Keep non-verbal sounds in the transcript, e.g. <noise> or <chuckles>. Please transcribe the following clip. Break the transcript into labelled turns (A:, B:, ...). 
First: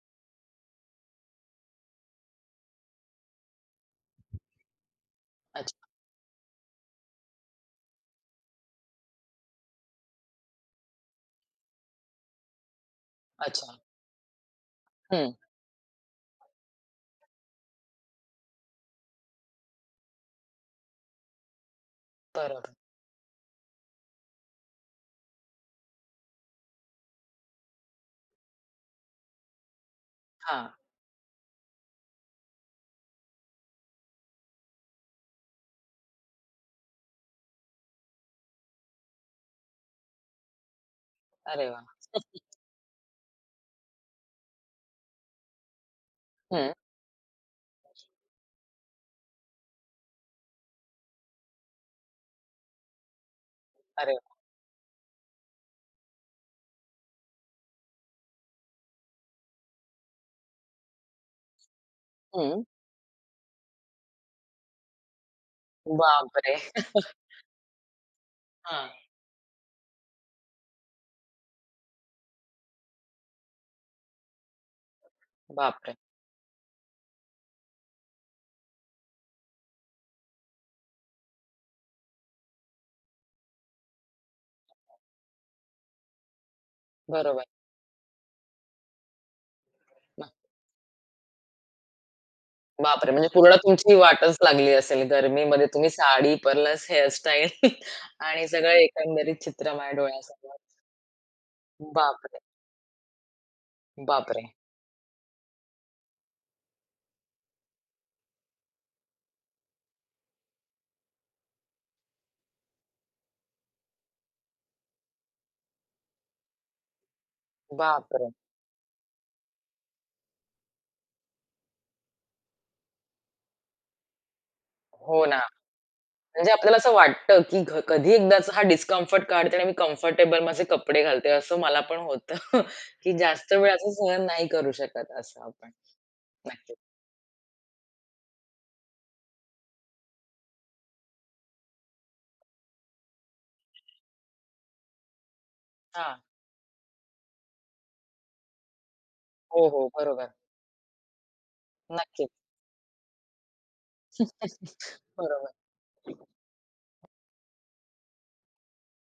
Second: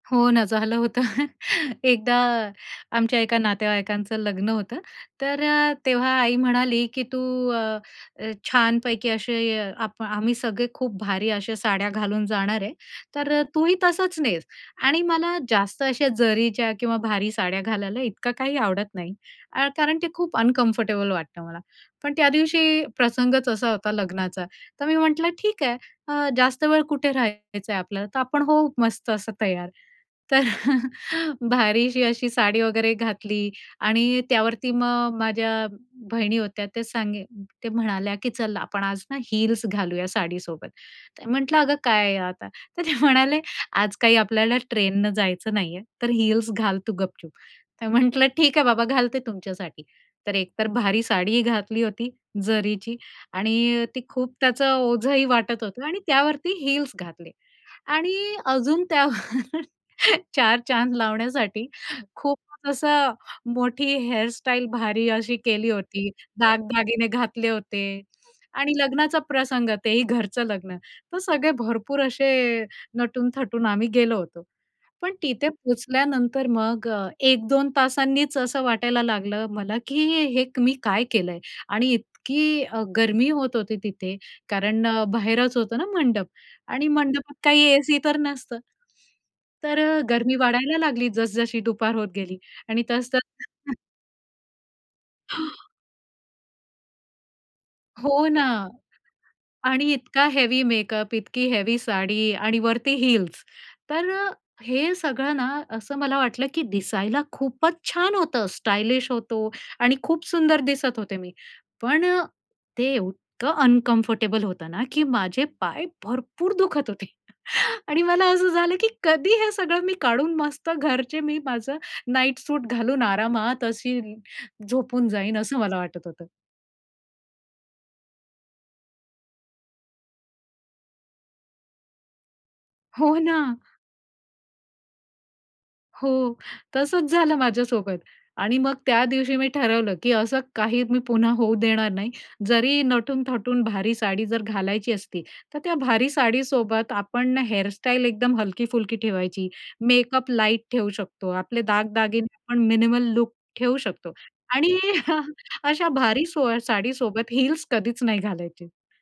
A: हो ना, झालं होतं. <chuckles> एकदा आमच्या एका नातेवाईकांचं लग्न होतं, तर अ,
B: अच्छा.
A: तेव्हा आई म्हणाली, की "तू अ, अ, छानपैकी असे आप आम्ही सगळे खूप भारी अशा साड्या घालून जाणार आहे, तर अ, तूही
B: अच्छा.
A: तसंच नेस" आणि
B: हं.
A: मला जास्त अशा जरीच्या किंवा भारी साड्या घालायला इतकं काही आवडत नाही अ, कारण ते खूप अनकम्फर्टेबल वाटतं मला. पण त्या
B: बरं.
A: दिवशी प्रसंगच असा होता लग्नाचा, तर मी म्हटलं ठीक आहे, अ, जास्त वेळ कुठे राहायचंय आपल्याला, तर आपण होऊ मस्त असं तयार. तर
B: हां.
A: <chuckles> भारीशी अशी साडी वगैरे घातली आणि त्यावरती मग माझ्या बहिणी होत्या, ते सांगी ते म्हणाल्या की "चल आपण आज ना हील्स घालूया साडीसोबत." तर म्हटलं,
B: अरे
A: "अगं
B: वाह!
A: काय हे
B: <chuckles>
A: आता." तर ते म्हणाले, "आज काही आपल्याला ट्रेनने जायचं नाहीये, तर हील्स
B: हं.
A: घाल तू गपचूप." तर म्हटलं, "ठीक आहे बाबा, घालते तुमच्यासाठी." तर एकतर भारी साडीही घातली होती जरीची आणि ती
B: अरे
A: खूप
B: वा
A: त्याचं ओझंही वाटत होतं आणि त्यावरती हील्स घातले आणि अजून त्यावर चार चांद लावण्यासाठी खूप
B: हं.
A: मो असा मोठी हेअरस्टाईल भारी अशी केली होती,
B: बापरे!
A: दागदागिने
B: <chuckles>
A: घातले होते आणि
B: हां.
A: लग्नाचा प्रसंग, तेही घरचं लग्न, तर सगळे भरपूर असे नटून-थटून आम्ही गेलो होतो. पण तिथे
B: बापरे!
A: पोचल्यानंतर मग अ, 1-2 तासांनीच असं वाटायला लागलं मला की हे हे क मी काय केलंय आणि इतकी अ, गर्मी होत होती तिथे कारण अ, बाहेरच होतं ना मंडप आणि मंडपात
B: बरोबर.
A: काही एसी तर नसतं. तर अ,
B: न
A: गर्मी वाढायला लागली जसजशी दुपार होत गेली आणि
B: बापरे! म्हणजे
A: तसतसं
B: पूर्ण
A: <chuckles>
B: तुमची वाटच लागली असेल.
A: हां.
B: गर्मीमध्ये तुम्ही साडी प्लस हेअरस्टाईल <chuckles>
A: हो ना
B: आणि सगळं एकंदरीत चित्र
A: आणि
B: माझ्या
A: इतका
B: डोळ्यासमोर
A: हेवी मेकअप, इतकी हेवी साडी
B: बापरे!
A: आणि वरती हील्स. तर अ,
B: बापरे!
A: हे सगळं ना असं मला वाटलं की दिसायला खूपच छान होतं, स्टायलिश होतो आणि खूप सुंदर दिसत होते मी, पण अ, ते एव इतकं अनकम्फर्टेबल होतं ना की माझे पाय भरपूर दुखत होते आणि मला
B: बापरे!
A: असं झालं की कधी हे सगळं मी काढून मस्त घरचे मी माझं नाईट सूट घालून आरामात अशी झोपून
B: हो
A: जाईन
B: ना,
A: असं मला वाटत होतं.
B: म्हणजे आपल्याला असं वाटतं की घ कधी एकदाचं हा डिस्कम्फर्ट काढते आणि मी कम्फर्टेबल माझे कपडे घालते. असं मला पण होतं <scoffs> की
A: हो ना.
B: जास्त वेळ असं सहन नाही करू शकत असं आपण.
A: हो.
B: नक्कीच.
A: तसंच झालं माझ्यासोबत. आणि मग त्या दिवशी मी ठरवलं की असं काही मी पुन्हा होऊ देणार नाही. जरी नटून-थटून भारी साडी जर घालायची असती, तर त्या भारी
B: हां.
A: साडीसोबत आपण हेअरस्टाईल एकदम हलकी-फुलकी ठेवायची.
B: हो, हो, बरोबर.
A: मेकअप लाईट ठेऊ शकतो, आपले दागदागिने
B: नक्कीच.
A: आपण मिनिमल लूक ठेऊ शकतो. आणि
B: <chuckles>
A: अ,
B: बरोबर.
A: अशा भारी सोया साडीसोबत हील्स कधीच नाही घालायचे.